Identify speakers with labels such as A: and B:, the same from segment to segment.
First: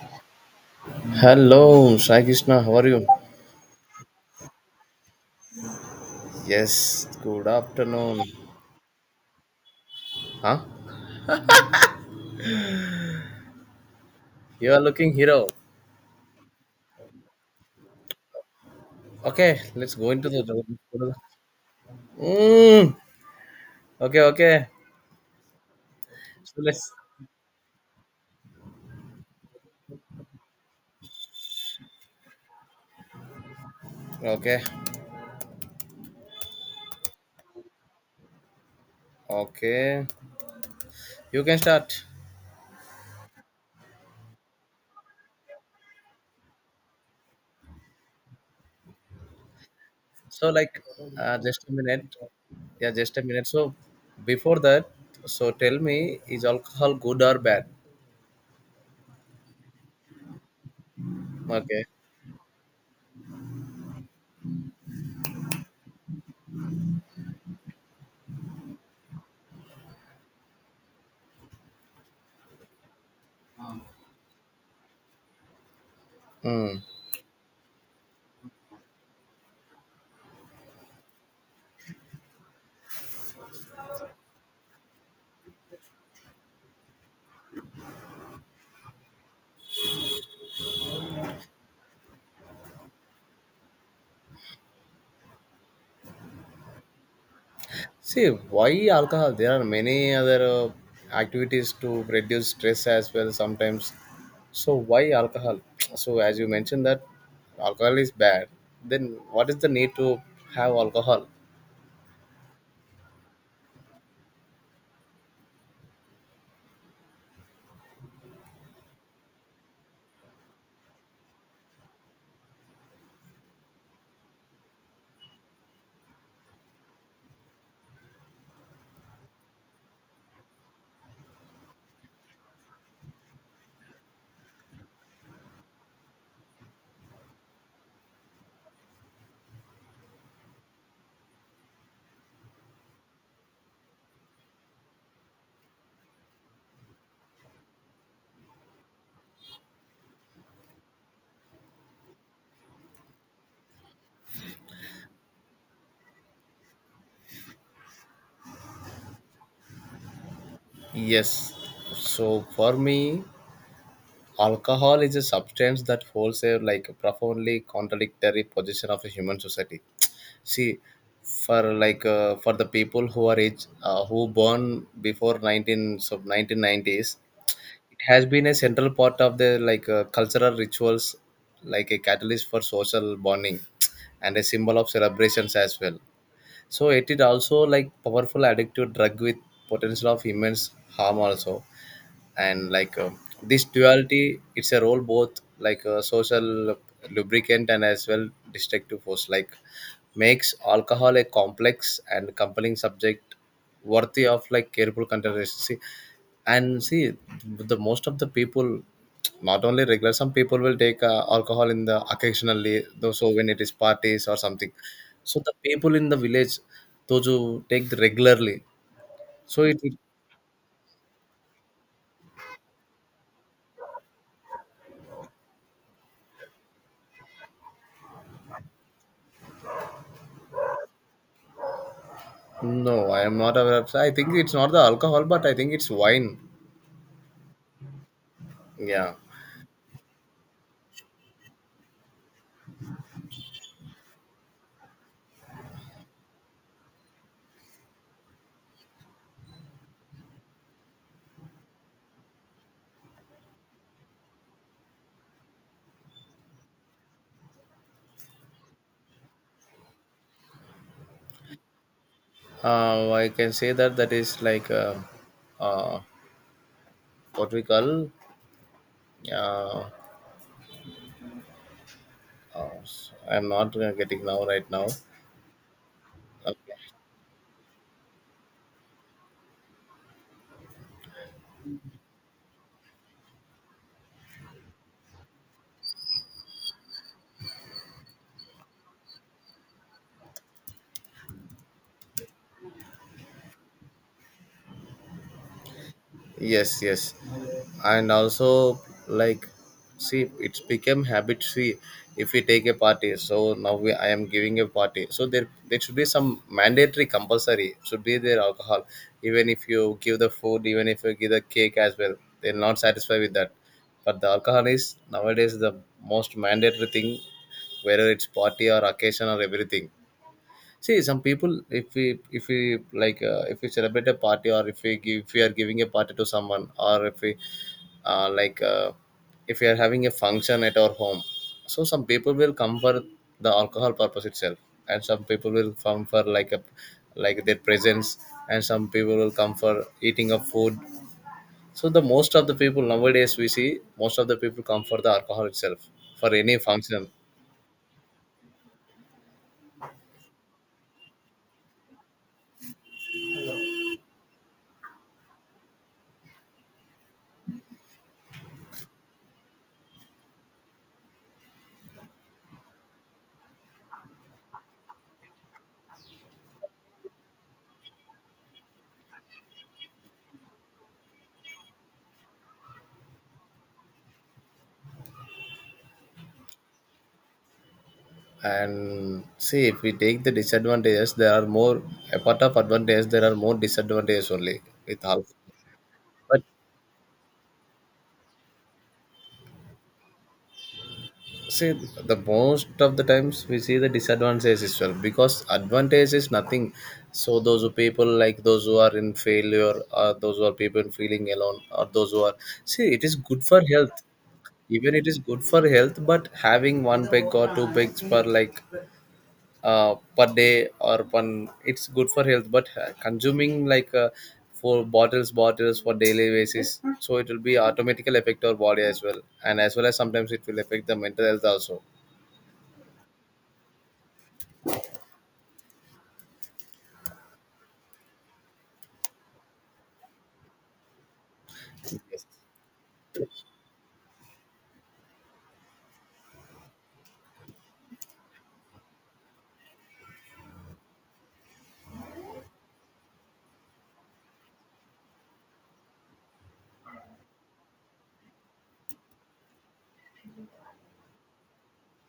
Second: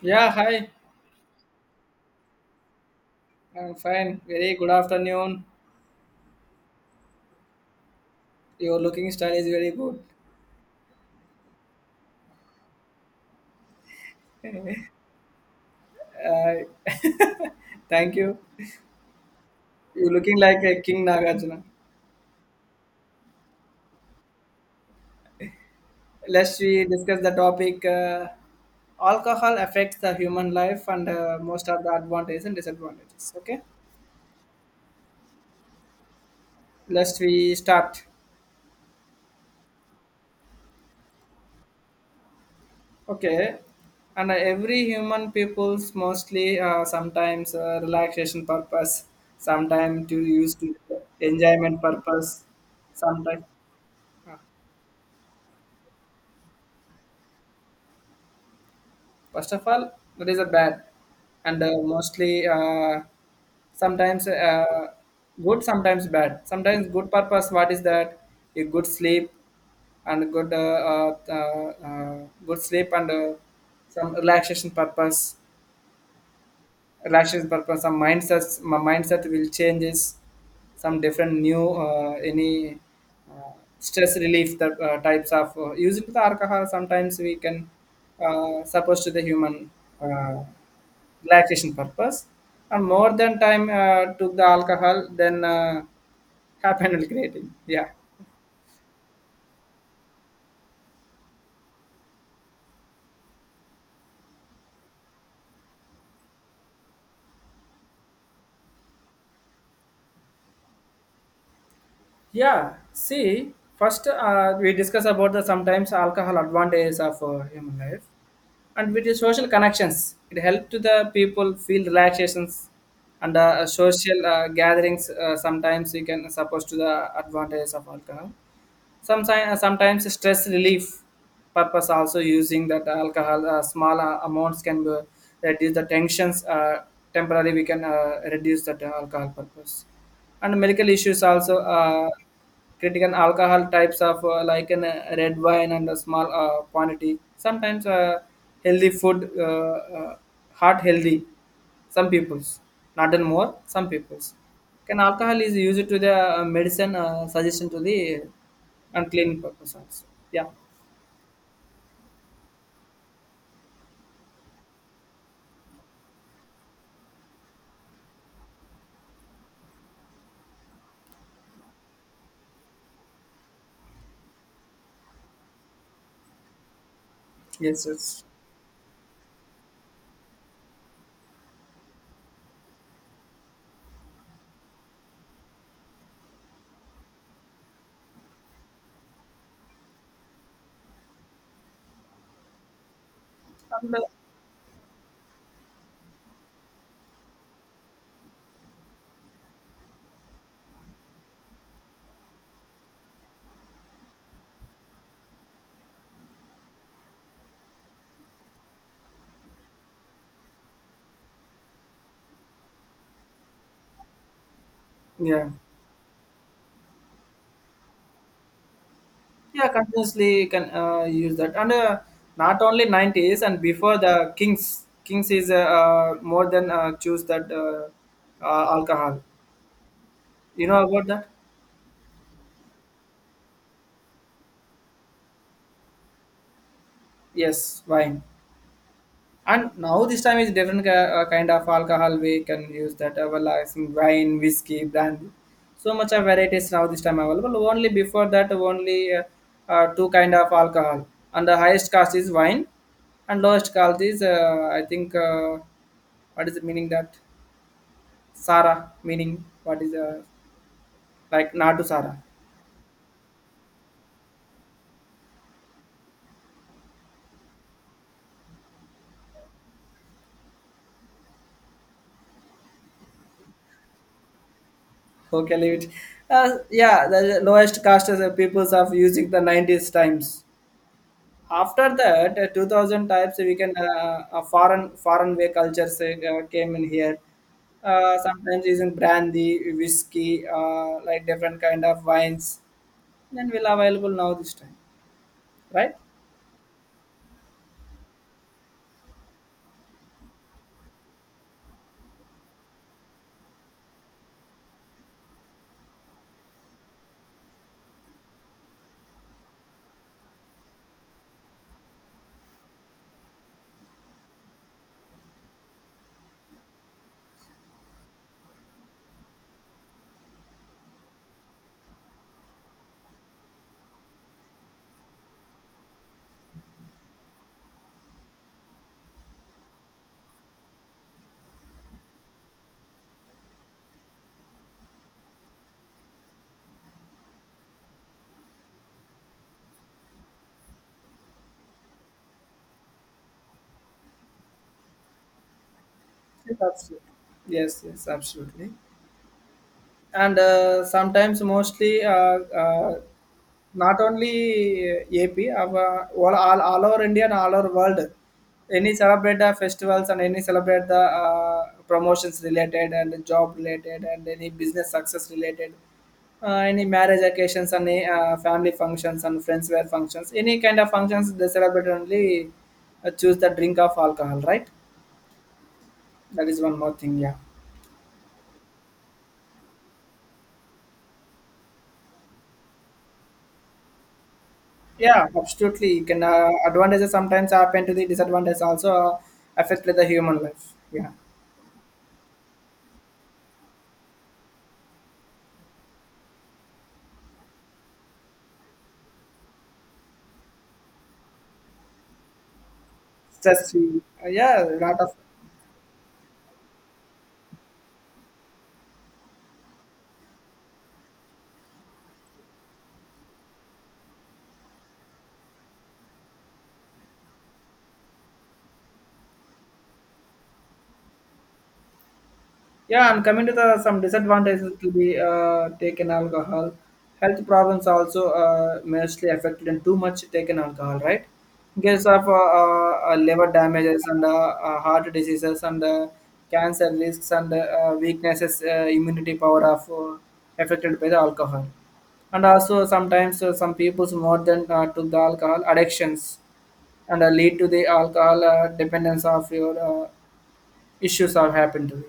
A: Yeah, hi.
B: Hello, Sai Krishna, how are you?
A: I'm fine. Very good afternoon.
B: Yes, good afternoon.
A: Your looking style is very good.
B: Huh? You are looking hero.
A: Uh, Thank you.
B: Okay, let's go
A: You're
B: into
A: looking
B: the.
A: like a King Nagarjuna.
B: Mm, okay, okay.
A: Let's
B: So
A: we
B: let's.
A: discuss the topic. Alcohol affects the human life, and most of the advantages and disadvantages. Okay.
B: Okay,
A: Let's we start.
B: okay. You can start.
A: Okay. And Every human people's mostly, sometimes, relaxation purpose, sometimes to
B: So,
A: use to
B: like, just a
A: enjoyment
B: minute.
A: purpose,
B: Yeah, just a
A: sometimes.
B: minute. So, before that, so tell me, is alcohol good or bad?
A: First of all, that is a bad, and
B: Okay.
A: mostly, sometimes, good, sometimes bad. Sometimes good purpose. What is that? A good sleep and good sleep and some relaxation purpose.
B: Hmm.
A: Relaxation purpose. Some mindsets. My mindset will changes. Some different new, any uh, stress relief, that types of using the alcohol sometimes we can, suppose to the human uh, relaxation purpose, and more than time took the alcohol, then happened creating, yeah.
B: See, why alcohol? There are many other activities to reduce stress as well sometimes. So, why alcohol? So, as you mentioned that alcohol is bad, then what is the need to have alcohol?
A: Yeah, see, first we discuss about the sometimes alcohol advantages of human life, and with the social connections it helps to the people feel relaxations, and social gatherings, sometimes we can suppose to the advantages of alcohol. Sometimes stress relief purpose also, using that alcohol, small amounts can be, reduce the tensions, temporarily we can reduce that alcohol purpose. And medical issues also, critical alcohol types of, like an red wine and a small quantity, sometimes healthy food, uh, heart healthy, some people's, not in more, some people's, can alcohol is used to the medicine suggestion to the, and cleaning purpose also. Yeah.
B: Yes. So, for me, alcohol is a substance that holds a like profoundly contradictory position of a human society. See, for for the people who are age who born before 19 so 1990s,
A: Yes,
B: it
A: yes.
B: has been a central part of the cultural rituals, like a catalyst for social bonding and a symbol of celebrations as well. So it is also like powerful addictive drug with potential of immense harm also. And this
A: And,
B: duality, it's a role both like a social lubricant and as well destructive force, like makes alcohol a complex and compelling subject worthy of like careful consideration. See, and see, the most of the people not only regular, some people will take alcohol in the occasionally though, so when it is parties or something, so
A: yeah,
B: the people in the village, those who take the regularly, so
A: yeah,
B: it.
A: continuously can use that. And not only 90s, and before the Kings, Kings is more than choose that alcohol. You know about that?
B: No, I am not aware of. I think it's not the alcohol, but I think it's wine.
A: Yes, wine.
B: Yeah,
A: And now this time is different kind of alcohol we can use, that available as in wine, whiskey, brandy. So much of varieties now this time available. Only before that, only two kind of alcohol. And the highest cost is wine, and lowest cost is, I think, what is the meaning that Sara meaning, what is, like not to Sara.
B: I can say that that is uh, what we call. Uh, uh, I'm not getting now right now.
A: Okay, leave it.
B: Okay.
A: Yeah, the lowest cost is the peoples of using the 90s times. After that, 2000 types we can, foreign way cultures came in here. Sometimes using brandy, whiskey, like different kind of wines. Then will available now this time, right?
B: Yes, yes, and also like see, it's become habit. See, if we take a party, so now we, I am giving a party, so there should be some mandatory compulsory should be there alcohol, even if you give the food, even if you give the cake as well, they're not satisfied with that, but the alcohol is nowadays the most mandatory thing, whether it's party or occasion or everything. See, some people, if we, if we celebrate a party, or if we give, if we are giving a party to someone, or if we uh, like uh, if we are having a function at our home, so some people will come for the alcohol purpose itself, and some people will come for like a like their presence, and some people will come for eating of food. So the most of the people nowadays we see, most of the people come for the alcohol itself for any
A: Yes, absolutely.
B: function.
A: Yes, yes, absolutely. And sometimes mostly, uh, not only AP, our, all over India and all over world. Any celebrate the festivals, and any celebrate the promotions related, and job related, and any business success related, any marriage occasions, and any, family functions, and friends wear functions. Any kind of functions they celebrate, only choose the drink of alcohol, right? That is one more thing, yeah.
B: And see if we take the disadvantages, there are more apart of advantages, there are more disadvantages only with all,
A: Yeah, absolutely. You can,
B: but
A: advantages sometimes happen to the disadvantage also, affect the human life. Yeah.
B: see, the most of the times we see the disadvantages as well, because advantage is nothing. So those who people like, those who are in failure, or those who are people feeling alone, or those who are, see it is good for health,
A: Stressful. Yeah, a
B: even
A: lot
B: it
A: of.
B: is good for health, but having one peg or two pegs per per day or one, it's good for health, but consuming four bottles for daily basis, so it will be automatically affect our body as well, and as well as sometimes it will affect the mental health also.
A: Yeah, and coming to the some disadvantages to be taken alcohol. Health problems also, mostly affected, and too much taken alcohol, right? In case
B: Yes.
A: of, liver damages, and heart diseases, and cancer risks, and weaknesses, immunity power of affected by the alcohol. And also sometimes, some people's more than to the alcohol addictions, and lead to the alcohol dependence of your issues have happened to me.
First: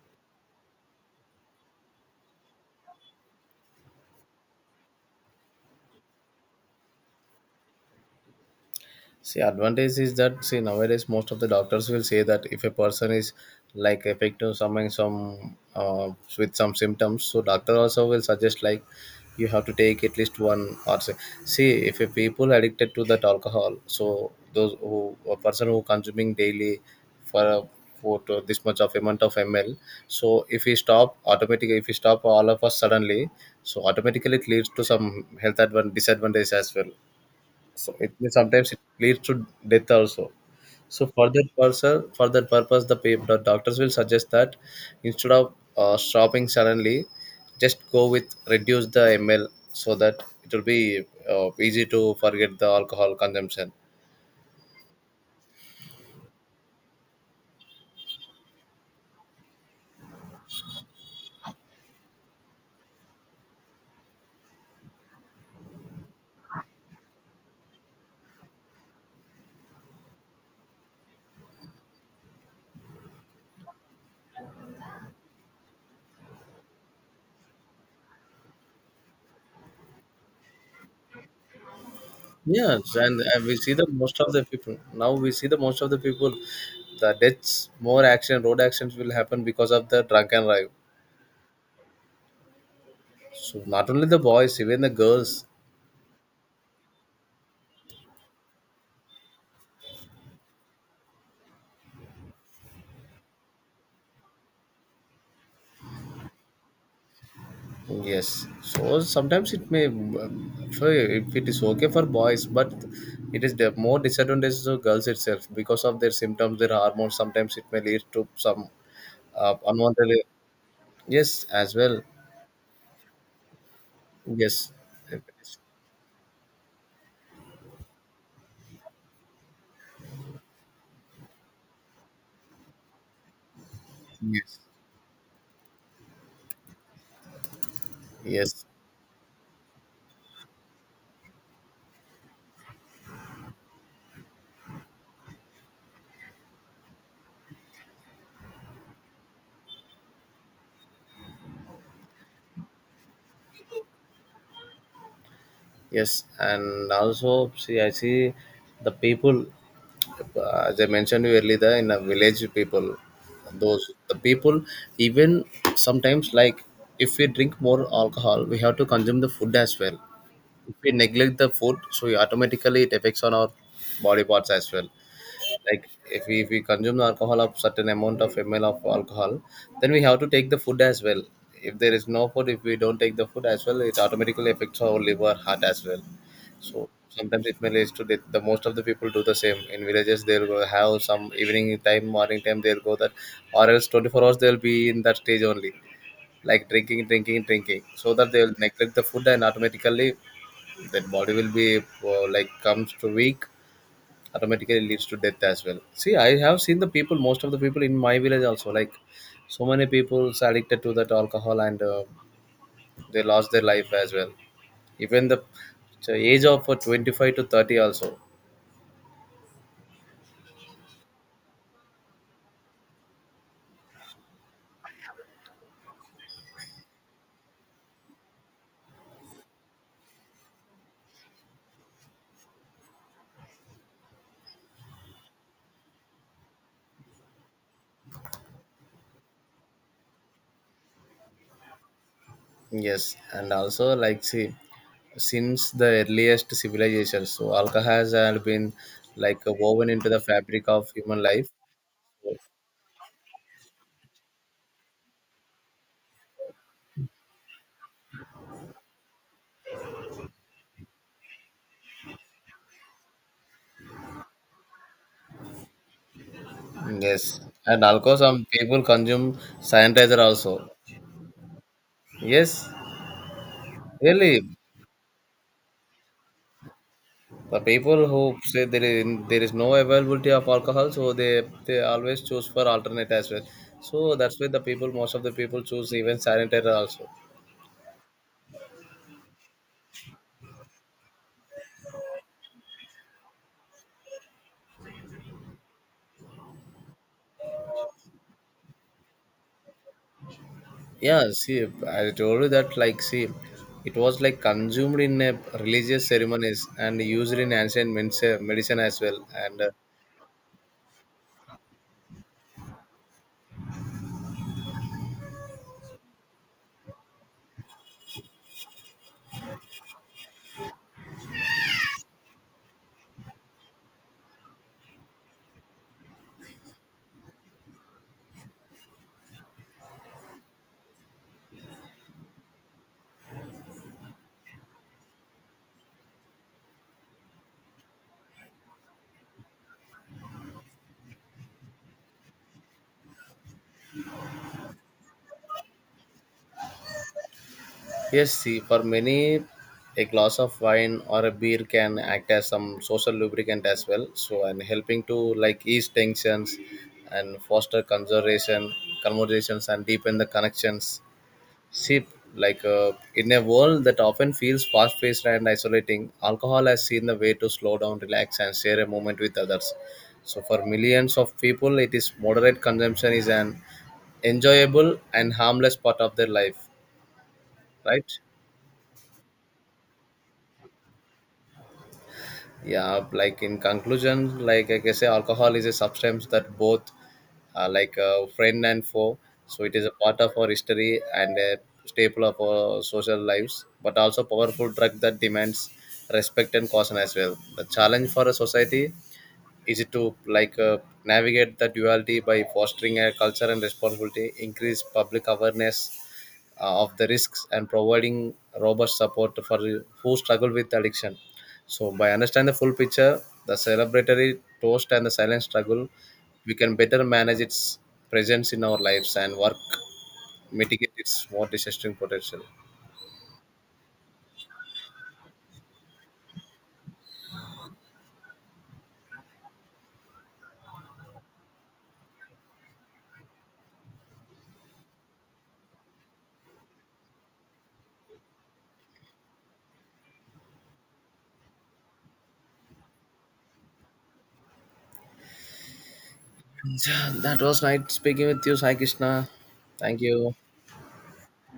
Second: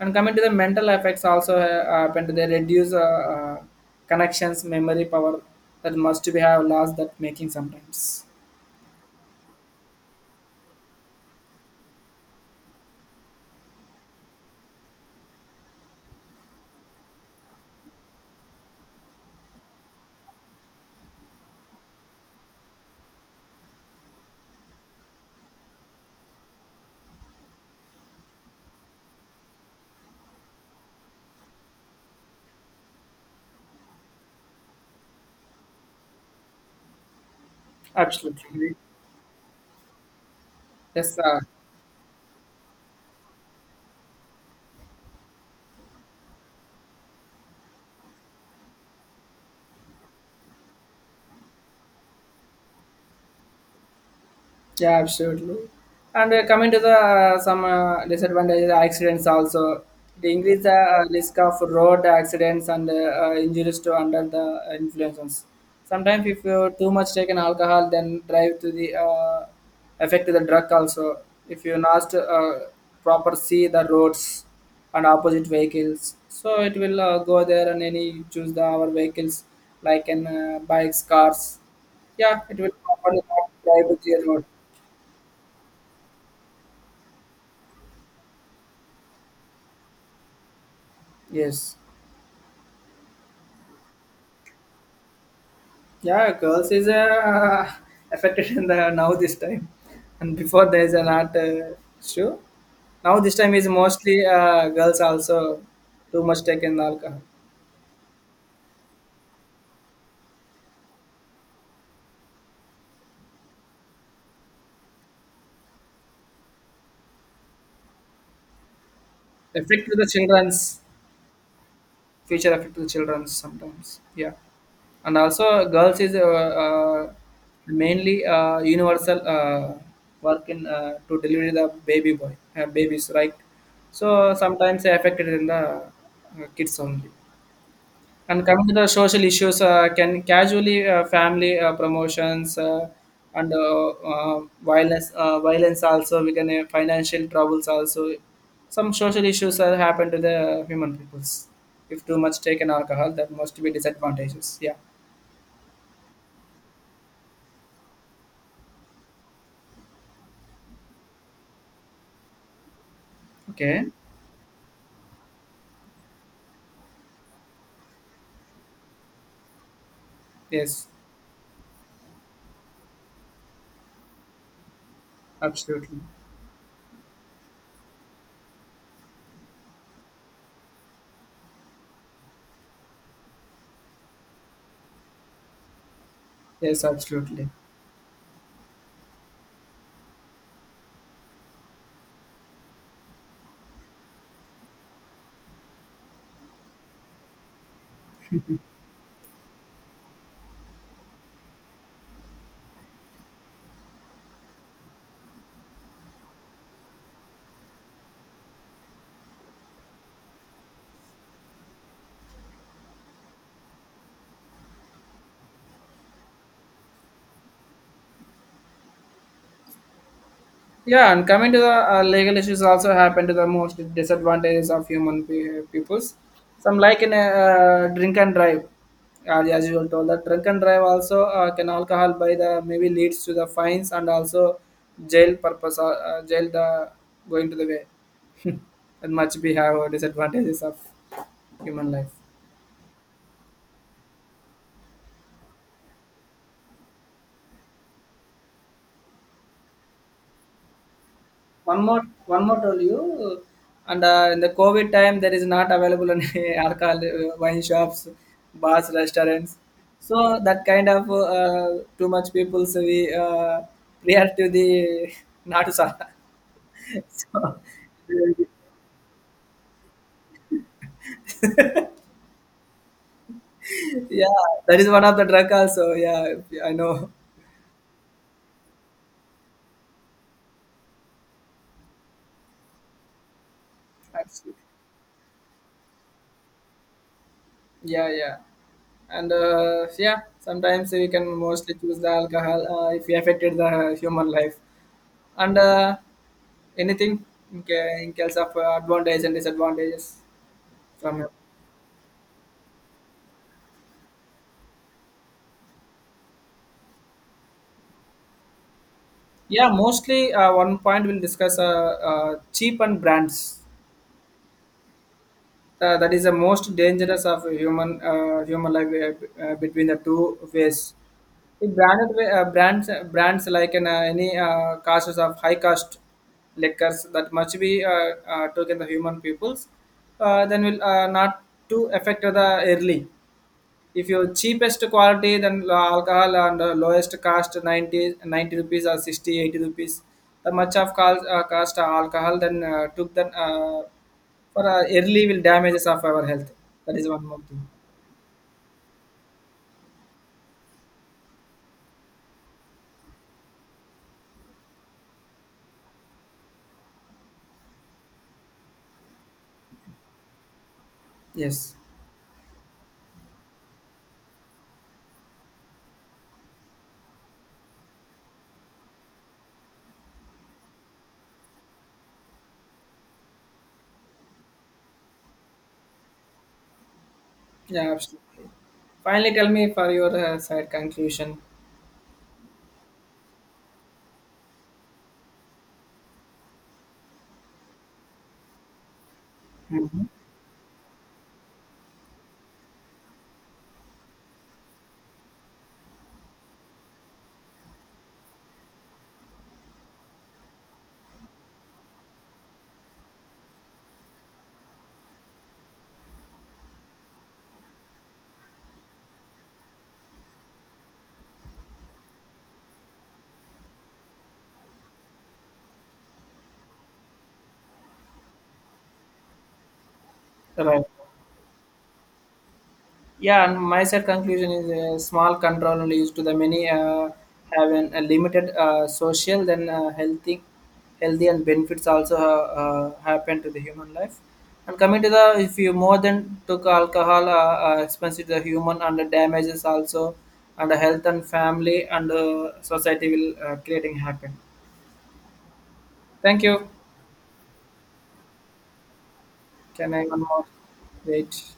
A: And coming to the mental effects also, happen to, they reduce, connections, memory power, that must be have lost, that making sometimes.
B: See, advantage is that, see nowadays most of the doctors will say that if a person is like affected something some with some symptoms, so doctor also will suggest like you have to take at least one, or say, see if a people addicted to that alcohol, so those who a person who consuming daily for a for to this much of amount of ml, so if we stop automatically, if we stop all of us suddenly, so automatically it leads to some health disadvantage as well. So it means sometimes
A: Absolutely.
B: it leads to death also. So
A: Yes,
B: for that person, for that purpose, the people, the doctors will suggest that instead of stopping suddenly, just go with reduce the ml, so that it will be easy to forget the alcohol consumption.
A: yeah, absolutely. And coming to the some disadvantages, accidents also. They increase the risk of road accidents, and injuries to under the influences. Sometimes if you too much taken alcohol, then drive to the, affect to the drug also. If you not, proper see the roads and opposite vehicles, so it will go there, and any choose the our vehicles, like in bikes, cars. Yeah, it will
B: Yes, and,
A: properly
B: and
A: not
B: we see the
A: drive to
B: most
A: the
B: of the
A: road.
B: people now. We see the most of the people, the deaths, more accident, road accidents will happen because of the drunk and drive.
A: Yes.
B: So not only the boys, even the girls,
A: Yeah, girls is affected in the now this time, and before there is an art show. Now this time is mostly girls also too much taken alcohol.
B: yes, so sometimes it may, if it is okay for boys, but it is the more disadvantage to girls itself because of their symptoms, their hormones. Sometimes it may lead to some
A: Affect to the
B: unwanted.
A: childrens,
B: Yes, as well.
A: future affect to the childrens sometimes. Yeah,
B: Yes,
A: and
B: if it
A: also
B: is,
A: girls is, mainly universal work in to deliver the baby boy babies, right. So
B: yes,
A: sometimes they affected in the kids only. And
B: yes,
A: coming to the social issues, can casually family promotions, and violence, violence also we can, financial troubles also. Some social issues that happen to the human peoples. If too much taken alcohol, that must be disadvantages. Yeah.
B: yes, and also see, I see the people. As I mentioned you earlier, in a village people,
A: Okay.
B: those the people, even sometimes like if we drink more alcohol, we have to consume the food as well. If
A: Yes.
B: we neglect the food, so we automatically it affects on our body parts as well. Like
A: Absolutely.
B: if we consume the alcohol of certain amount of ml of alcohol, then we have to take the food as well. If there is no food, if we don't take the food as well, it automatically affects our liver, heart as well.
A: Yes.
B: So sometimes
A: Absolutely.
B: it may lead to death. The most of the people do the same in villages. They'll go have some evening time, morning time. They'll go that, or else 24 hours they'll be in that stage only, like drinking, drinking, drinking, so that they'll neglect the food, and automatically that body will be like comes to weak. Automatically leads to death as well. See, I have seen the people, most of the people in my village also, like so many people addicted to that alcohol, and they lost their life as well. Even the so age of 25 to 30 also.
A: Yeah, and coming to the legal issues also happen to the most disadvantages of human peoples. Some like in a drink and drive, as you were told that drink and drive also, can alcohol by the maybe leads to the fines, and also jail purpose, jail the going to the way. And much we have disadvantages of human life.
B: Yes, and also like see, since the earliest civilizations, so alcohol has been woven into the fabric of human life.
A: One more told you, and in the COVID time, there is not available any alcohol, wine shops, bars, restaurants. So that kind of, too much people, so we, react to the not so.
B: Yes,
A: So
B: and alcohol some people consume sanitizer also. Yes,
A: yeah,
B: really,
A: that is one of the drug also. Yeah, I know.
B: the people who say there is no availability of alcohol, so they always choose for alternate as well. So that's why the
A: Absolutely.
B: people, most of the people choose even sanitizer also.
A: Yeah, yeah. And yeah, sometimes we can mostly choose the alcohol, if we affected the human life. And anything in, in case of advantage and disadvantages from it?
B: Yeah, see, I told you that, like, see, it was like consumed in religious ceremonies and used in ancient medicine as well. And
A: Yeah, mostly one point we'll discuss, cheap and brands. That is the most dangerous of human life, between the two ways. The branded way, brands like in, any causes of high cost liquors, that must be, taken the human peoples. Then will not to affect the early. If your cheapest quality, then alcohol, and lowest cost ninety rupees, or 60-80 rupees, the much of cost, cost alcohol, then took, then for early will damages of our health. That is one more thing.
B: Yes, see, for many, a glass of wine or a beer can act as some social lubricant as well. So, and helping to like ease tensions and foster conversations, and deepen the connections.
A: Yes.
B: Sip, in a world that often feels fast-paced and isolating, alcohol has seen the way to slow down, relax, and share a moment with others. So for millions of people, it is moderate consumption is an enjoyable and harmless part of their life,
A: Yeah,
B: right?
A: absolutely. Finally tell me for your side conclusion.
B: Yeah, like in conclusion, like I can say alcohol is a substance that both like a friend and foe. So it is a
A: Mhm.
B: part of our history and a staple of our social lives, but also powerful drug that demands respect and caution as well. The challenge for a society easy to navigate the duality by fostering a culture and responsibility, increase public awareness of the risks, and providing robust support for who struggle with addiction. So by understanding the full picture, the celebratory toast and the silent struggle, we can better manage its presence in our lives and work
A: Right.
B: mitigate its more disastrous potential.
A: Yeah, and my side conclusion is a small control leads to the many, have an, a limited social, then healthy, healthy and benefits also, happen to the human life. And coming to the, if you more than took alcohol, expensive to the human, and the damages also, and the health, and family, and society will creating happen. Thank you.
B: Yeah, that was nice speaking with you, Sai Krishna.
A: Can
B: Thank
A: I
B: you.
A: one more? Wait.